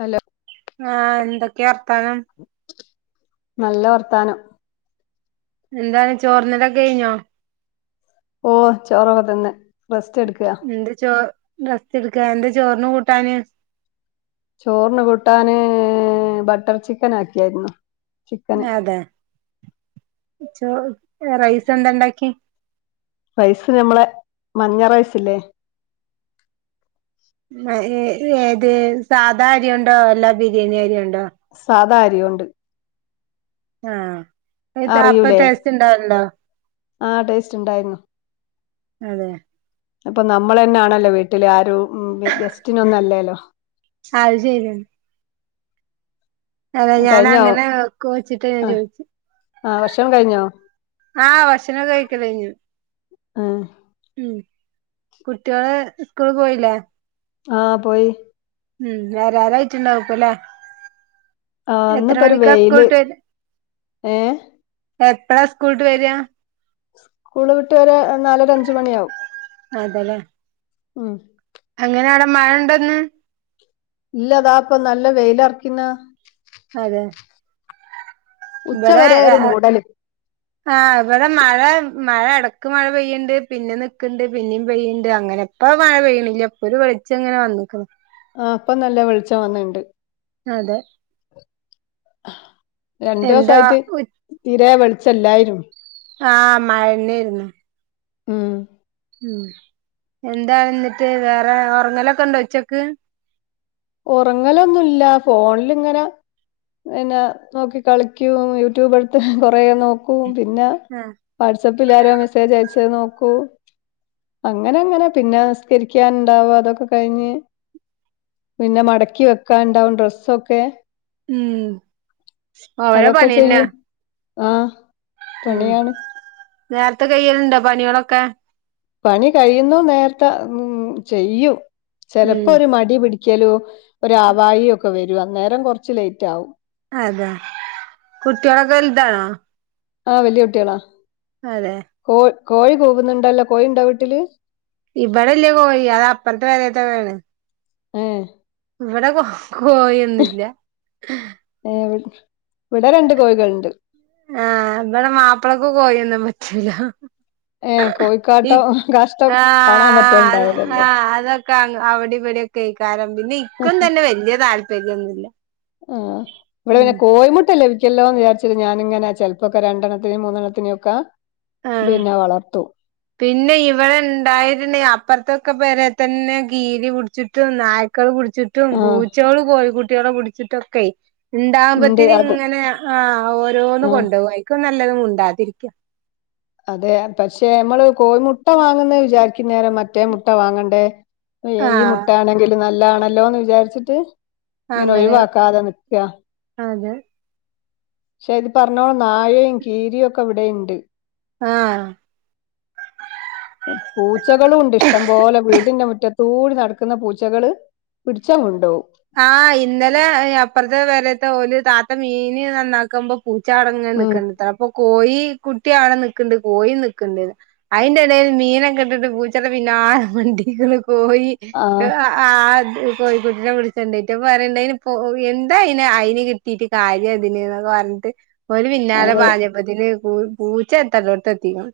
Hello ആഹ് എന്തൊക്കെയാ വർത്താനം നല്ല വർത്താനം എന്താണ് ചോർന്നലൊക്കെ കഴിഞ്ഞോ ഊവ്വ് ചോറൊക്കെ തിന്ന് റെസ്റ്റ് എടുക്കയാ എന്ത് ചോ റസ്റ്റ് എടുക്ക എന്ത് ചോറിന് കൂട്ടാന് ചോറിന് കൂട്ടാന് ബട്ടർ ചിക്കൻ ആക്കിയായിരുന്നു ചിക്കന് അതെ ചോ റൈസ് എന്ത് ഉണ്ടാക്കി റൈസ് നമ്മളെ മഞ്ഞ റൈസ് ഇല്ലേ ഏത് സാധാ അരി കൊണ്ടോ അല്ല ബിരിയാണി അരി കൊണ്ടോ സാദാ അരി കൊണ്ട് ആഹ് അപ്പ അറിയൂലേ ടേസ്റ്റ് ഇണ്ടാവറുണ്ടോ ആ ടേസ്റ്റ് ഉണ്ടായിരുന്നു അതെ അപ്പൊ നമ്മൾ തന്നെയാണല്ലോ വീട്ടില് ആരും ഗസ്റ്റിനൊന്നുമല്ലല്ലോ അത് ശരിയാണ് അല്ല ഞാൻ കഴിഞ്ഞോ അങ്ങനെ വെക്കുവോ വച്ചിട്ട ഞാൻ ആ ചോയിച്ചേ ആ ഭക്ഷണം കഴിഞ്ഞോ ആഹ് ഭഷണമൊക്കെ കഴിക്കല് കഴിഞ്ഞു ഉം ഉം കുട്ടികള് സ്കൂളി പോയില്ലേ ആഹ് പോയി ഉം വെരാറായിട്ടുണ്ടാവുപ്പോ അല്ലേ ആ എത്ര ഇന്നിപ്പോ ഒരു മണിക്കാ വെയില് സ്കൂള്ട്ട് വരാ ഏ എപ്പഴാ സ്കൂള്ട്ട് വരിക സ്കൂൾ വിട്ട് വരാ നാലര അഞ്ച് മണിയാവും അതല്ലേ ഉം അങ്ങനെയെ അവിടെ മഴണ്ടന്ന് ഇല്ല താ ഇപ്പൊ നല്ല വെയില് ഉറക്കുന്ന് അതെ ഇവിടെ ഉച്ചവരെ ഒരു [inaudible] ആഹ് ഇവിടെ മഴ മഴ ഇടക്ക് മഴ പെയ്യണ്ട് പിന്നെ നിക്കണ്ട് പിന്നേം പെയ്യണ്ട് അങ്ങനെ ഇപ്പൊ മഴ പെയ്യണില്ല ഇപ്പൊ ഒരു വെളിച്ച ഇങ്ങനെ വന്ന്ക്ക്ണ് ആഹ് ഇപ്പൊ നല്ല വെളിച്ചം വന്നിണ്ട് അതെ രണ്ടു എന്താ ദിവസായിട്ട് തീരെ വെളിച്ചം ഇല്ലായിരുന്നു ആഹ് മഴന്നായിരുന്നു ഉം ഉം എന്താ എന്നിട്ട് വേറെ ഉറങ്ങലൊക്കെ ഉണ്ടോ ഉച്ചക്ക് ഉറങ്ങലൊന്നുല്ല ഫോണിലിങ്ങനെ പിന്നെ നോക്കി കളിക്കും യൂട്യൂബ് എടുത്ത് കൊറെ നോക്കും പിന്ന ആഹ് വാട്സആപ്പിൽ ആരാ മെസ്സേജ് അയച്ചെ നോക്കൂ അങ്ങനെ അങ്ങനെ പിന്നെ നിസ്കരിക്കാനുണ്ടാവും അതൊക്കെ കഴിഞ്ഞ് പിന്നെ മടക്കി വെക്കാൻ ഉണ്ടാവും ഡ്രെസ്സ് ഒക്കെ ഉം ഓരോ അതൊക്കെ പണിയന്നെ ചെയ്യും ആഹ് ഉം നേരത്തെ കയ്യലുണ്ടൊ പണികളൊക്കെ പണി കഴിയുന്നു നേരത്തെ ഉം ചെയ്യൂം ചെലപ്പോ ഉം ഒരു മടി പിടി ക്കലും ഒരാവായു ഒക്കെ വരും അന്നേരം കുറച്ച് ലേറ്റ് ആവും അതെ കുട്ടികളൊക്കെ വലുതാണോ ആഹ് വെല്യ കുട്ടികളാ അതെ കോ കോഴി കൂവ്ന്നണ്ടല്ലോ കോഴി ഇണ്ടോ വീട്ട്ല് ഇബടെല്ല്യ കോഴി അത് അപ്പർത്തെ പെരേത്തതാണ് ഏഹ് ഇവടെ കോ കോഴി ഒന്നുല്ല്യാ ഏഹ് വ്ട് വ്ടെ രണ്ട് കോഴികള്ണ്ട് ആഹ് ഇവടെ മാപ്ലക്ക് കോഴിഒന്നും പറ്റൂല ഏഹ് കോഴികാട്ടം ആഹ് ആഹ് അത് ആഹ് അതൊക്കെ അങ്ങ് അവ്ടിം ഇവടിം ഒക്കെയ്ക്കാരം പിന്നെ ഇ ക്കും തന്നെ വെല്ല്യെ താല്പര്യൊന്നുല്ല ആഹ് ഇവടെ ഉം പിന്നെ കോഴമുട്ടല്ലെഹ് പി ക്ക്യല്ലോന്ന് വിചാരിച്ച് ഞാനിങ്ങനെ ചെലപ്പൊക്കെ രണ്ടെണ്ണത്തിനും മൂന്നെണ്ണനും ഒക്കെ ആഹ് പിന്നെ വളർത്തും പിന്നെ ഇവടെ ഇണ്ടായിര്ന്നെ അപ്പർത്തൊക്കെ പെരെ തന്നെ ഗീരി പുട്ച്ച്ട്ടും നായി ക്കള് പുട്ച്ച്ട്ടും ആഹ് പൂച്ചേള് കോഴി കുട്ട്യാളെ പുട്ച്ച്ട്ടൊക്കെയ് ഉണ്ട് ഇണ്ടാവുമ്പത്തിന് അത് ഇങ്ങനെ ആഹ് ഓരോന്ന് ആഹ് കൊണ്ടോവും അയ്ക്കും നല്ലതു മുണ്ടാതിരിക്ക അതെ പക്ഷെ അമ്മള് കോഴിമുട്ട വാങ്ങുന്നെ വിചാരിക്കും നേരം മറ്റേ മുട്ട വാങ്ങണ്ടേ അപ്പഴേ ഈ ആഹ് മുട്ട ആണെങ്കില് നല്ലാണല്ലോന്ന് വിചാരിച്ചിട്ട് ഇങ്ങനെ അങ്ങനെ ഒഴിവാക്കാതെ നിക്കാ അതെ പക്ഷെ ഇത് പറഞ്ഞോളം നായെയും കീരിയും ഒക്കെ ഇവ്ടെ ഇണ്ട് ആഹ് പൂച്ചകളും ഉണ്ട് ഇഷ്ടം പോലെ വീട്ന്റെ മുറ്റത്തൂടി നടക്ക്ന്ന പൂച്ചകള് പിടിച്ചാണ് കൊണ്ടോവും ആഹ് ഇന്നലെ എഹ് അപ്പർത്തെ പെരേത്തെ ഓല് താത്ത മീന് നന്നാക്കുമ്പൊ പൂച്ചാടങ്ങനെ ഉം നിക്ക്ണ്ട് ത്രേ അപ്പൊ കോഴി കുട്ടി ആടെ നിക്ക്ണ്ട് കോഴിയും നിക്ക്ണ്ടെലാ അയ്ന്റെ എടേല് മീനൊക്കെ ഇട്ടിട്ട് പൂച്ചന്റെ പിന്നാലെ മണ്ടീക്ക്ണ് കോഴി ഇഹ് ആഹ് ആഹ് ത്‌ കോഴികുട്ടിനെ പിട്ച്ച് ച്ചൊണ്ടേയ്റ്റ് അപ്പ പറയ്ണ്ട് അതിന് ഇപ്പോ എന്താ അയ്നെ അയ്ന് കിട്ടീട്ട് കാര്യതിന് ന്നൊക്കെ പർഞ്ഞ്ട്ട് ഓല് പിന്നാലെ അതെ പാഞ്ഞപ്പത്തിന് പൂ പൂച്ച എത്തണ്ടോട്ത്ത് എത്തീക്ക്ണ്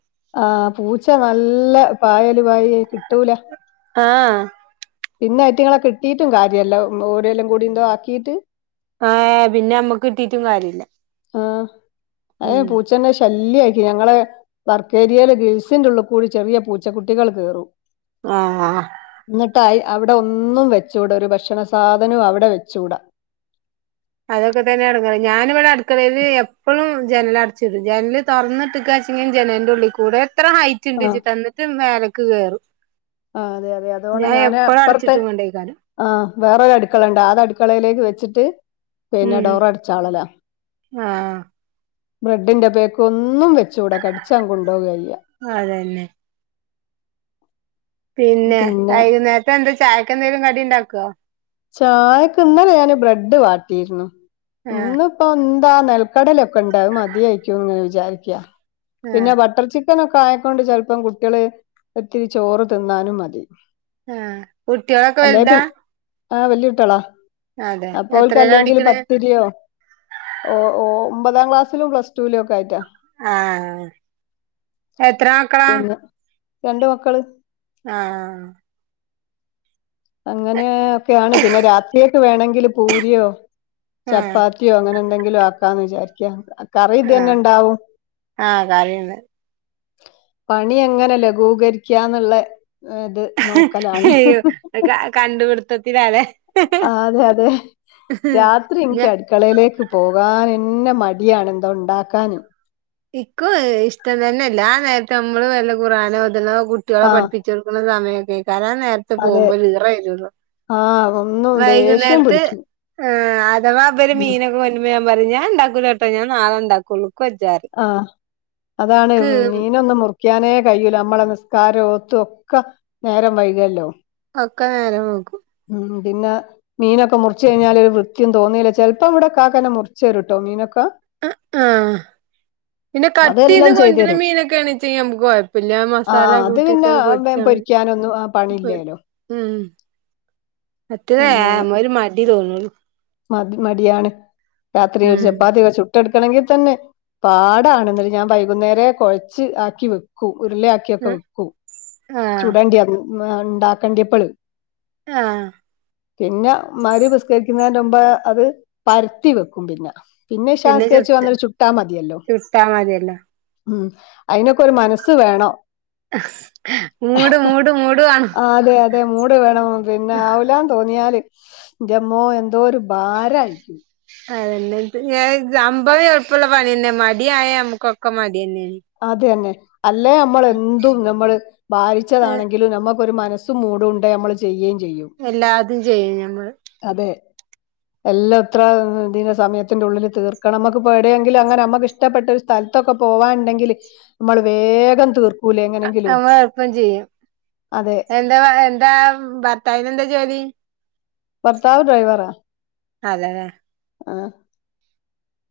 ആഹ് പൂച്ച നല്ല പായല് പായൊയ് കിട്ടൂല ആഹ് പിന്നെ ഐറ്റിങ്ങളെ കിട്ടീറ്റും കാര്യല്ല ഓര് എല്ലംകൂടി ഇന്തോ ആക്കിയിട്ട് ആഹ് ഏഹ് പിന്നെ അമ്മക്ക് കിട്ടീറ്റും കാര്യല്ല ആഹ് അഹ് ഉം പൂച്ചന്റെ ശല്ല്യേയ്ക്കും ഞങ്ങളെ വർക്കേരിയേലെ ഗിൽസിന്റുള്ള്കൂടി ചെറിയ പൂച്ചക്കുട്ടികള് കേറും ആഹ് ആഹ് ന്നട്ട് അയ് അവ്ടെ ഒന്നും വെച്ചൂട ഒരു ഭക്ഷണ സാധനവും അവിടെ വെച്ചൂട അതൊക്കെ തന്നെ എടെങ്ങേറെയ് ഞാന് വടെ അട്ക്കളേല് എപ്പഴും ജനല് അടച്ച്ടും ജനല് തൊർന്ന്ട്ട്ക്കാച്ചങ്കി ജനൽന്റെ ഉള്ള്കൂടെ എത്ര ആഹ് ഹൈറ്റ്ഇണ്ട്ച്ച്ട്ടാ ഇന്ന്ട്ട് മേലക്ക് കേറും ആഹ് അതെ അതെ അതോണം ഞാ ഞാന് എപ്പളു അപ്പുറത്തെ അടച്ചിട്ട്ങ്ങോണ്ടെയ്കാരം ആഹ് വേറൊരു അട്ക്കളണ്ട് ആത് അട്ക്കളയിലേക്ക് വെച്ച്ട്ട് പിന്നെ ഉം ഡോറ് അട്ച്ചാളലാ ആഹ് ബ്രെഡിന്റെ പേക്കൊന്നും വെച്ചുടാ കടിച്ചാണ് കൊണ്ടോവെയ്യ പ്പ അതെന്നെ പിന്നെ വയ്കുന്നേരത്ത്നെന്താ ചായക്കെന്തെങ്കിലും കടിണ്ടാക്കോ ചായക്ക് ഇന്നലെ ഞാന് ബ്രെഡ് വാട്ടിയിരുന്നു ആഹ് ഇന്ന് പ്പൊന്താ നെൽക്കടലൊക്കെണ്ട് അഹ് മതിയായിക്കുന്ന് വിജാരിക്ക ആഹ് പിന്നെ ബട്ടർ ചി ചിക്കനൊക്കെ ആയിക്കൊണ്ട് ചെൽപ്പം കുട്ടികള് ഒത്തിരി ചോറ് തിന്നാനും മതി ആഹ് കുട്ട്യാളൊക്കെ വൽതാ ആഹ് വല്ല്യോട്ട്യാളാ അതെ എത്രേലാ അപ്പോഓൽക്കല്ലെങ്കില് പഠിക്ക്ണ് പത്തിരിയോ ഓ ഓ ഒമ്പതാം ക്ലാസിലും പ്ലസ്ടുലോക്കായിറ്റാ ആഹ് എത്ര മക്കളാ പിന്നെ രണ്ട് മക്കള് ആഹ് അങ്ങനേ ഒക്കെയാണ് പിന്നെ രാത്രിയൊക്കെ വേണങ്കി പൂരിയോ ആഹ് ചപ്പാ ത്യോ അങ്ങനെന്തെങ്കിലു ആക്കാന്ന് വിചാരിക്കാ ആഹ് കറിഇതന്നെണ്ടാവും ആഹ് കറിണ്ട് പണി എങ്ങനെ ലഘൂകരിക്കാന്നുള്ള ഇത് നോക്കലാണ് യ്യോ ക കണ്ടുപിട്ത്തത്തിലാല്ലെ ആഹ് അതെ അതെ രാത്രിൻക്ക് ഞ അ ക്കളയിലേക്ക് പോകാനന്നെ മടിയാണ് എന്തോണ്ടാക്കാന് ഇക്കും ഇഷ്ടം തന്നെ ഇല്ല ആ നേരത്ത അമ്മള് വല്ല ഖുറാനോദ്ണോ കുട്ട്യാളെ ആ പഠിപ്പി ച്ചോട്ക്ക്ണ് സമയോക്കയ്ക്കാരം ആനേ ത് അതെ പോകുമ്പോഒര് ഈറരോള്ളു ആഹ് ഒന്നും ദേഷ്യം വൈകുന്നേരത്ത് പിടിക്കും ആഹ് അതമവാ ഉം ഇവര്മീനൊ ഞാ പറിം ഞാണ്ടാക്കൂലട്ടോ ഞാ നാളെ ണ്ടാകൊള്ളു ക്ക് വെജ്ജ റിം ആഹ് അതാണ് മീനോന്നും മു ർക്ക്യനേ കയ്യൂല അമ്മളെ നിസ്കാരം ഓതോക്ക നേരം വൈല്കൊല്ലോ ഒക്ക നേരം വൈകും ഉം പിന്ന മീനൊക്കെ മുർച്ച് കഴിഞ്ഞാല് ഒ ത്യം തോന്നോല്ല ചിൽപ്പം ഇവിടെ കാക്കോന്നെ മൂർച്ചെറുട്ടോ മീനൊക്കെ ആഹ് ആഹ് പിന്നെ കട്ടയ്ത് അതെല്ലാം ചെയ്തു കൊണ്ടര്ണ തരും മീനൊക്കൊണെചി നമുക്ക് കുയ്പൊന്നുല്ല മസാല കൂട്ടിട്ട് പൊ പ്പമേം പൊരിക്കാനൊന്നും ആഹ് പണില്ലേല്ലോ ഉം മറ്റേത് ഏ ഒരു മടി തോന്നു അത് മടിയാണ് രാത്രി ഒരു ഉം ചപ്പാത്തിയൊക്കെ ചു ട്ടടുക്കണങ്കി തന്നെ പാടാണ് ന്നട്ട് ഞാ വൈകുന്നേരേ കുഴച്ച് ആക്കി വെക്കും ഉരുള അ ക്യോക്കേ വെക്കും ആഹ് ചൂടണ്ട്യന്ന് ഹ് ണ്ടാക്കണ്ടിയപ്പോള് ആഹ് പിന്നെ മഹ്‌രിബ്സ്കരിക്കുന്നേന്റെമുമ്പേ അത് പരത്തി വെക്കും പിന്നെ പിന്നെ ഇഷാഹ് നിസ്കരിച്ച് വന്ന്ട്ട് ചുട്ടാ മതിയല്ലോ ചുട്ടാ മതിയല്ലോ ഉം അയിനൊക്കെ ഒരു മനസ്സ് വേണം [unintelligible] മൂട് മൂട് വേണം അതെ അതെ മൂട് വേണം പിന്നെ ആവൂല തോന്നിയാല് ന്റമ്മോ എന്തോ ഒരു ഭാരയിരിക്കും അതന്നെ. ത് ഞാ ത് സംഭവം എളുപ്പൊ ള്ള പണിന്നെ. മടി ആയാ അമ്മക്കൊക്കെ മടി ന്നെണ്. അതന്നെ. അല്ലേ അമ്മള് എന്തും നമ്മള് വാരിച്ചതാണെങ്കില് നമ്മക്കൊര് മനസ് മൂട് ഉണ്ടേൽ നമ്മൾ ചെയ്യുകയും ചെയ്യും എല്ലാതും ചെയ്യും ഞമ്മള് അതേ എല്ലാം ഇത്രദിന സമയത്തിന്റെ ഉള്ളില് തീർക്കണം അമ്മക്ക് പേടിയാങ്കില് അങ്ങനെ അമ്മക്ക് ഇഷ് ഇഷ്ടപ്പെട്ട ഒരു സ്ഥൽത്തൊക്കെ പോവാണ്ടെങ്കില് നമ്മള് വേഗം തീർ അ അമ്മ പ്പം ചെയ്യും അതെ എന്താ വ എന്താ ഭർത്താവിനന്താ ജോലി ഭർത്താവ് ഡ്രൈവറ. അതതെ ആഹ്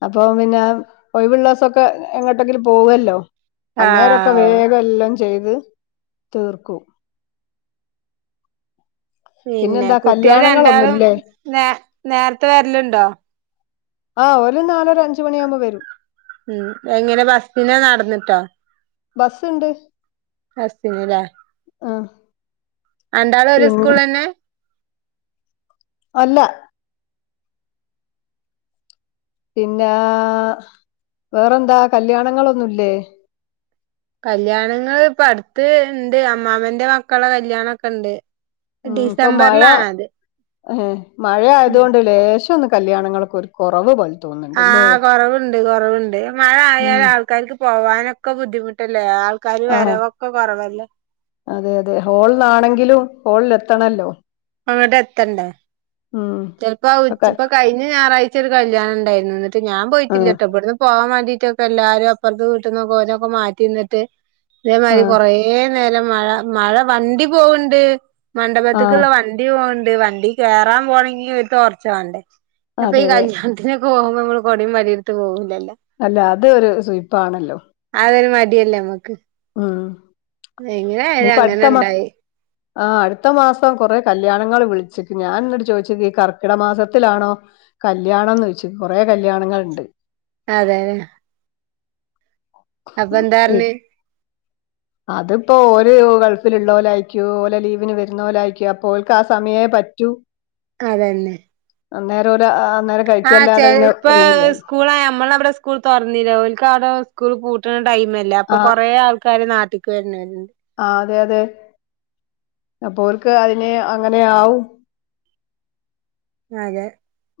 അപ്പൊ പിന്നെ ഒയിവുള്ളാസൊക്കെ എങ്ങോട്ടെങ്കിലും പോവുവല്ലോ അന്നേരൊക്കെ ആഹ് വേഗം എല്ലും ചെയ്ത് തീർക്കും. പിന്നെ പിന്നെന്താ കുട്ട്യേള് രണ്ടാളും കല്യാണങ്ങളൊന്നുംല്ലേ നേ നേരത്തെ വരലുണ്ടോ? ആഹ് ഓര് നാലൊ അഞ്ച് മണിയാകുമോ വരും ഉം എങ്ങനെ? ബസ്നോ നടന്നിട്ടോ? ബസ്ണ്ട് അസ്തിന് ലേ ഏഹ് രണ്ടാളും ഒരു സ്കൂളിലന്നെ? അല്ല പിന്നെ വേറെന്താ കല്യാണങ്ങളൊന്നുംല്ലേ കല്യാണങ്ങൾ ഇപ്പ അടുത്ത് ഇണ്ട് അമ്മാമ്മന്റെ മക്കളുടെ കല്യാണ ഒക്കെ ഉണ്ട് ഉം പ്പ മഴ, ഉം മഴ ഉം ആയതുകൊണ്ട് ലേശന്ന് കല്ല്യാണങ്ങള് ഒരു കുറവ് പോലെ തോന്നുന്നുണ്ട്ല്ലേ ആഹ് കൊറവുണ്ട് കുറവുണ്ട് മഴ ഉം ആയാല ആൾക്കാർക്ക് പോവാനൊക്കെ ബുദ്ധിമുട്ടല്ലേ ൾക്കാര് ആ വരവൊക്കെ കുറവല്ലേ അതെ അതെ ഹോളിലാണെങ്കിലും ഹോളിൽ എത്തണല്ലോ അങ്ങട്ട് എത്തണ്ടേ ചിലപ്പോ ഒക്കെ ഉച്ചപ്പ കഴിഞ്ഞ ഞായറാഴ്ച ഒരു കല്യാണം ഉണ്ടായി എന്നിട്ട്ഞാൻ ആ പോയിട്ടില്ലട്ടോ എവിടുന്ന് പോകാൻ വേണ്ടിട്ടൊക്കെ എല്ലാരും അപ്പുറത്ത് വീട്ട്ന്ന്ക്കനൊക്കെ മാറ്റിന്നിട്ട് ആ ഇതേമാതിരി കുറേ ന്നേരം മഴ, മഴ വണ്ടി പോവണ്ട് ആ മണ്ഡപത്തക്ള്ള വണ്ട ണ്ടി പോണ്ട്. വണ്ടി കേറാൻ പോണെങ്കി ഒര് ടൊർച്ച് വേണ്ടേ. അതെ പ്പ ഈ അതെ കല്യ ഇതിനൊക്കെ പോകുമ്പോ നമ്മള് കൊടിം വടിം എടുത്ത് പോകൂല്ലല്ലോ അല്ല അത് ഒരു സുയിപ്പാണല്ലോ അതൊരു മടിയല്ലേ നമ്മക്ക് ഉം. എങ്ങനായാലും ഇനിയിപ്പ അടുത്ത മാ അങ്ങനണ്ടായി ആഹ് അടുത്ത മാസം കൊറെ കല്യാണങ്ങൾ വിളിച്ചിക്ക്ണ് ഞാന് എന്നിട്ട് ചോദിച്ചത് ഈ കർക്കിട മാസത്തിലാണോ കല്ല്യാണംന്ന് ചൊയ്ച്ചു കൊറെ കല്ല്യാണങ്ങൾഇണ്ട്. അതെതെ അപ്പ എന്താ ഇ പർഞ്ഞെ? അതിപ്പോ ഓരോ ഗൾഫിലുള്ളോലായിരിക്കും ഓലോ ലീവിന് വര്ണോലായിരിക്കും അപ്പോ ഓല്ക്ക് ആ സമയേ പറ്റൂ. അതെന്നെ അന്നേരോര് ആഹ് നേര ആഹ് ചെൽപ്പ സ്കൂളായ അമ്മളോവ്ടെ സ് സ്കൂൾ തുറന്നിലെ ഒൽക്കാടെ സ്കൂൾ പൂട്ടണെ ടൈം അല്ലേ അപ്പൊ ആഹ് കൊറേ ആൾക്കാര് നാട്ട്ക്ക് വര്ണോല്ണ്ട് ആഹ് അതെ അതെ അപ്പോ ഓല്ക്ക് അതിന് അങ്ങനെയാവും അതെ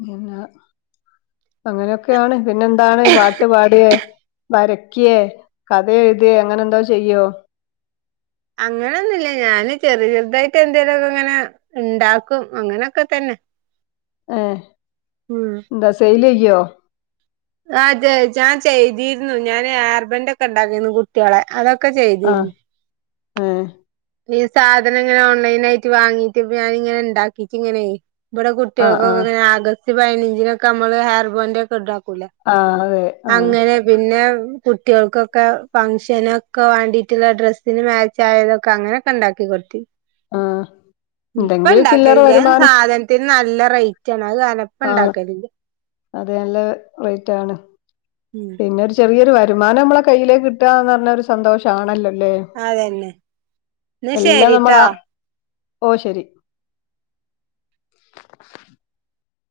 പിന്നെ അങ്ങനൊക്കെയാണ് പിന്നെന്താണ് പാട്ട് പാടേ വരക്ക്യേ കഥഎഴുതേ അങ്ങനെ എന്തേലും ചെയ്യോ അങ്ങനൊന്നുമില്ല ഞാന് ചെറിയ ചെറിയതായിട്ട് എന്തേലൊക്കെ ഇങ്ങനെ ഉണ്ടാക്കും അങ്ങനൊക്കെത്തന്നെ ഏ ഉം എന്താ സെയിൽ ചെയ്യോ ആ അതെ ഞാൻ ചെയ്തിരുന്നു ഞാന് ഹേർബാന്റൊക്കെ ഉണ്ടാക്കിരുന്നു കുട്ടിളെ അതൊക്കെ ചെയ്തിരുന്നു ഏ ഈ സാധനങ്ങൾ ഓൺലൈനായിട്ട് വാങ്ങീട്ട് ഞാനിങ്ങനെ ഉണ്ടാക്കീട്ടിങ്ങനെ ഇബടെ ആഹ് കുട്ടികൾക്കൊക്കെ ആഹ് ഇങ്ങനെ ആഗസ്റ്റ് പയിനഞ്ചിനൊക്കെ അമ്മള് ഹെർബാൻഡ് ഒക്കെ ഉണ്ടാക്കൂല്ലേ. ആഹ് അതെ ആഹ് പിന്നെ കുട്ടികൾക്കൊക്കെ ഫംഗ്ഷനൊക്കെ വേണ്ടിട്ടുള്ള ഡ്രെസിന് മാച്ച് ആയതൊ ക്ക അങ്ങനൊക്കെ ഉണ്ടാക്കി കൊടുത്തി ആഹ് ഉം ഇപ്പ എന്തെങ്കിലും ചില്ലറ ഇണ്ടാക്കലില്ല അയിന് വരുമാനം സാധന ത്തിനു നല്ല റേറ്റാണ് അത്കാരണം ആഹ് അത് നല്ല റേറ്റ് ആണ്. ഉം പിന്നെ ഒരു ചെറിയൊരു വരുമാനം മ്മളെ കയ്യിലേക്ക് കിട്ടുകാന്ന് പറഞ്ഞ ഒരു സന്തോഷണല്ലോല്ലേ. അതന്നെ എന്നാ എല്ലാം ശരിട്ടോ നമ്മളാ ഓഹ് ശരി.